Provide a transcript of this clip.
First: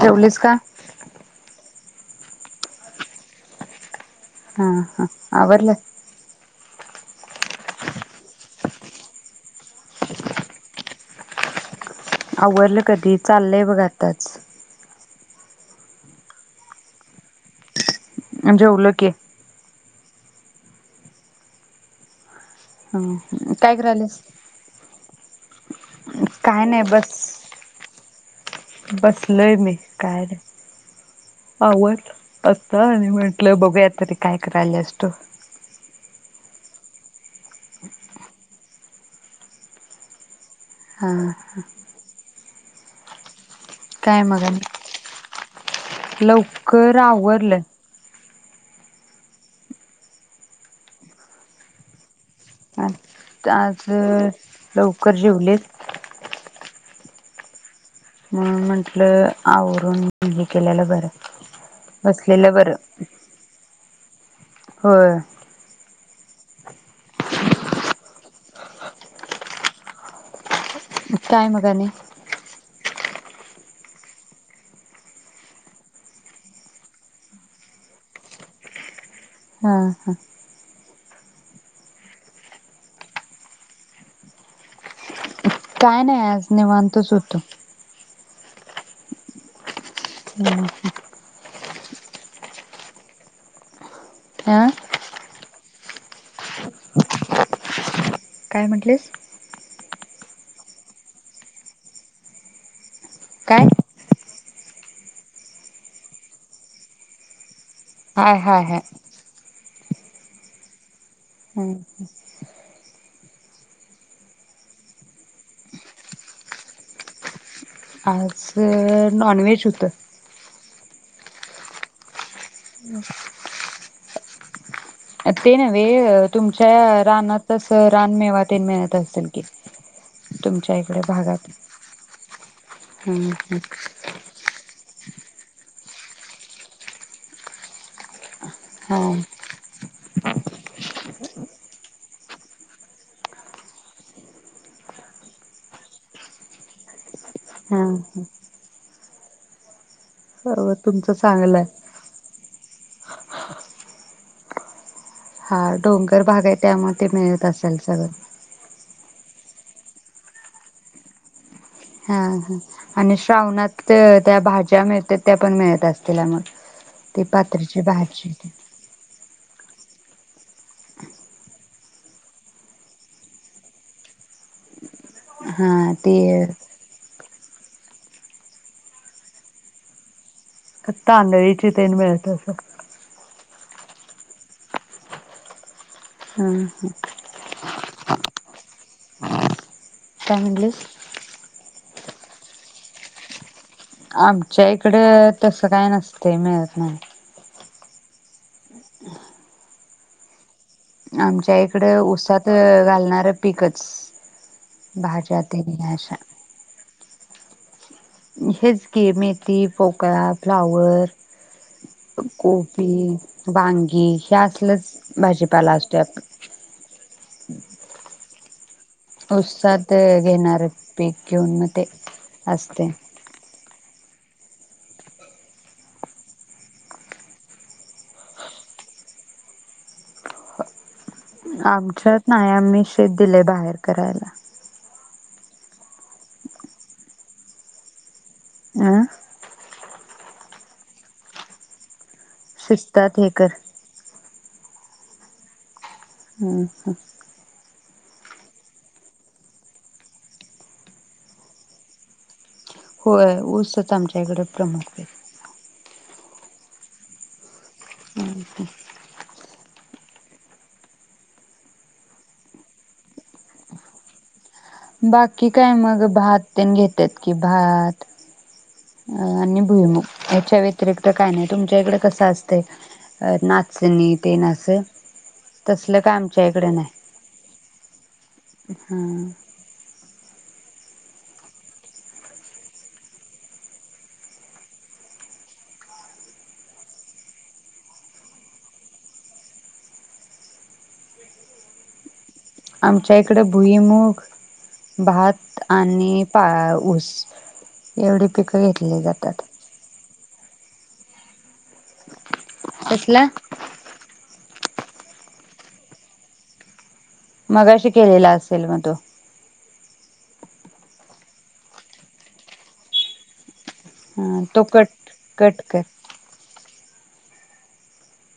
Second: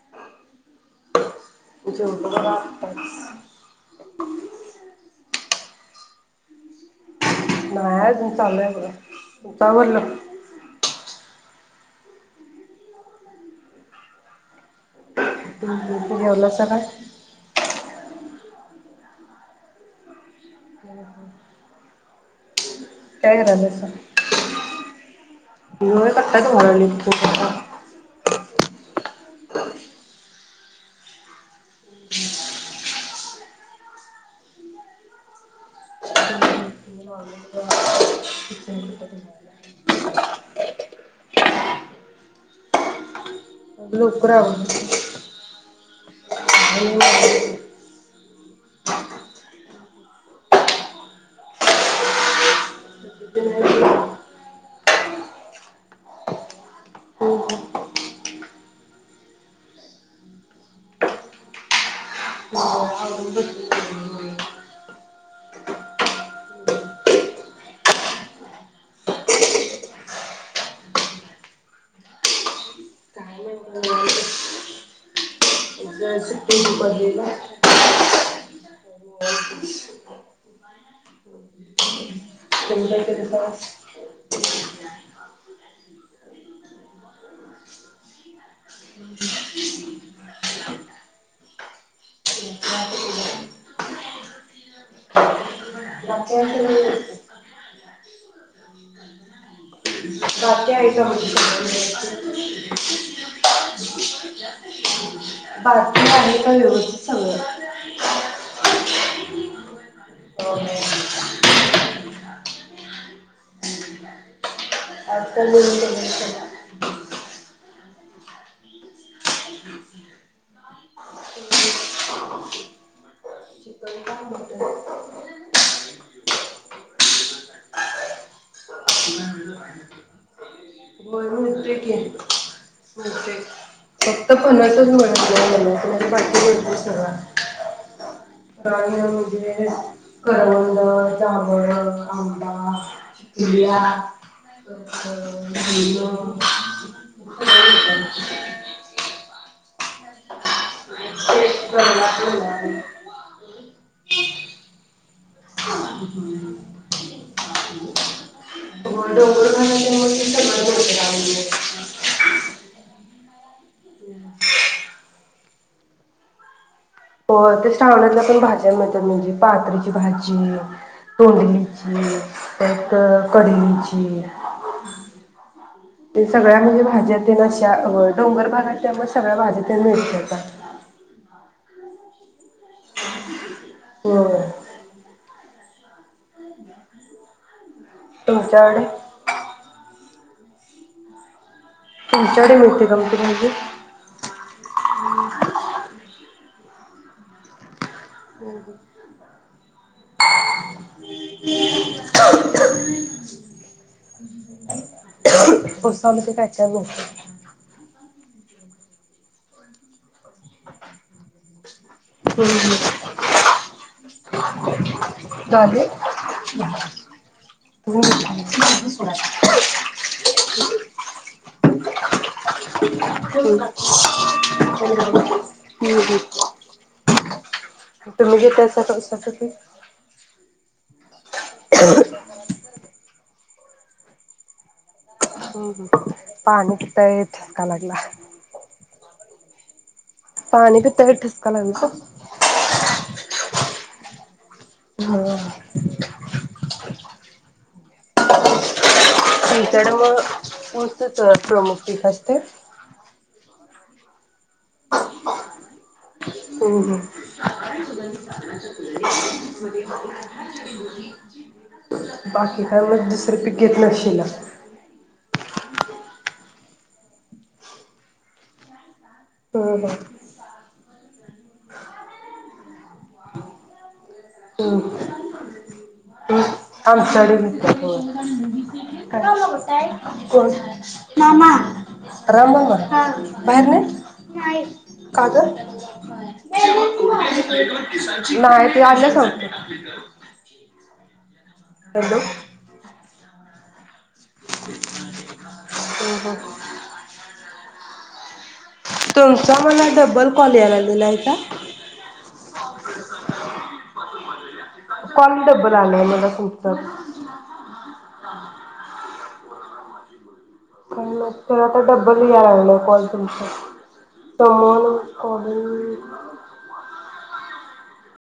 जेवलीस का? जेवलो बाबा आत्ताच. हा हा आवरलं. नाय अजून चालू आहे बघा तुमचा आवरलं. आवरल कधी चालय बघा आताच. जेवलासा काय. जेवलो की. काय करायल्यास. [inaudible] बस. [unintelligible] आवरल आता आणि म्हटलं बघूयात तरी काय करायल्यास तू. हा. काय लवकर मग आणि? आवरलं. लवकर आवरलं. आज लवकर जेवलेत. मग म्हटलं आवरून हे केलेलं बरं, बसलेलं बरं. होय. काय मग आणि. काय नाही सुट्टी होती कॉलेजला हा हा. त्यांनी काय केलं काय नाही आज निव्हातचं होतो. [unintelligible] [unintelligible] बाकी आहे काय म्हटलीस. का म्हणजे काय. बाकी आहे का व्यवस्थित हाय हाय हाय. सगळं हम्म. आजकाल नवीन पदार्थ आज नॉनव्हेज होतं. चिकन का मटन ते नवे तुमच्या रानातच रानमेवा ते मेळत असतील कि तुमच्या इकडे होय भागात मिळतोय की ह मिळतोय [unintelligible] बाकी मिळतोय सगळा आणि हो म्हणजे करवंद, जांभळ, आंबा, चिकुल्या परत डोंगर हा हा [unintelligible] तुमचं चांगलंय खाण्याच्या हा डोंगर भागे त्यामध्ये मिळत असेल सगंळ मग सगळं मिळतं हा ह आणि श्रावणात त्या भाज्या मिळत्यात त्या पण मिळत असतीला मग ते हो ते सावण्यात पण भाज्या मिळतात म्हणजे पात्रीची भाजी, तोंडलीची, परत कढलीची ते सगळ्यातं म्हणजे भाज्यात ते रश्या डोंगर भागात त्यामुळे सगळ्या भाज्या तेन मिळत्यात आ तांदळीची तेन मिळत असतं होयं हम्म हम् तुमच्याकडं? काय म्हणलीस? तुमच्याकडं मिळते कां म्हणलं आमच्या इकड तस काय नसतं ते मिळत नाही हम्म आमच्या इकड ऊसात घालणार पिकच भाज्या ते अशा उसामध्ये काय काय [inaudible] हेच की मेथी पोकळा फ्लावर कोबी वांगी हे असलच भाजीपाला झाले असतो यात [inaudible] उस्सात येणारे पीक घेऊन म ते असते ह् हम् [inaudible] तुम्ही जे आमच्यात नाय आम्ही दिल बाहेर करायला हम्म हम् पाणी पिता येत ठसका लागला आ पाणी पिताना ठसका लागला शिकतात हे कर हम्म ह्म्म ह आमच्याकड मोती चमकते काय ती होय ऊसत आमच्या कड प्रमुख पीक हो हो ह्म्म ह्म्म बाकी का मग दुसर पीक घेत नशीला मंग घेतात की भात अ आणि हम्म भुईमूग याच्या व्यतिरिक्त काय नाय तुमच्या इकड कस असतय? संगीत. ह्म्म आमच्या इकडे नाही आमच्याकड हं कोण मामा राम भाऊ का हा बाहेर नाही नाही का तर. [inaudible] हॅलो. आमच्या इकड भुईमुग भात आणि पा ऊस. एवढी पिक. तुमचा मला डबल कॉल याय लागलेला का? कसला? कॉल डबल आलेला मला खूप तर. मगाशी केलेला असेल मग तो. काल तर आता डबल ह तो कट कट कर [unintelligible] [unintelligible]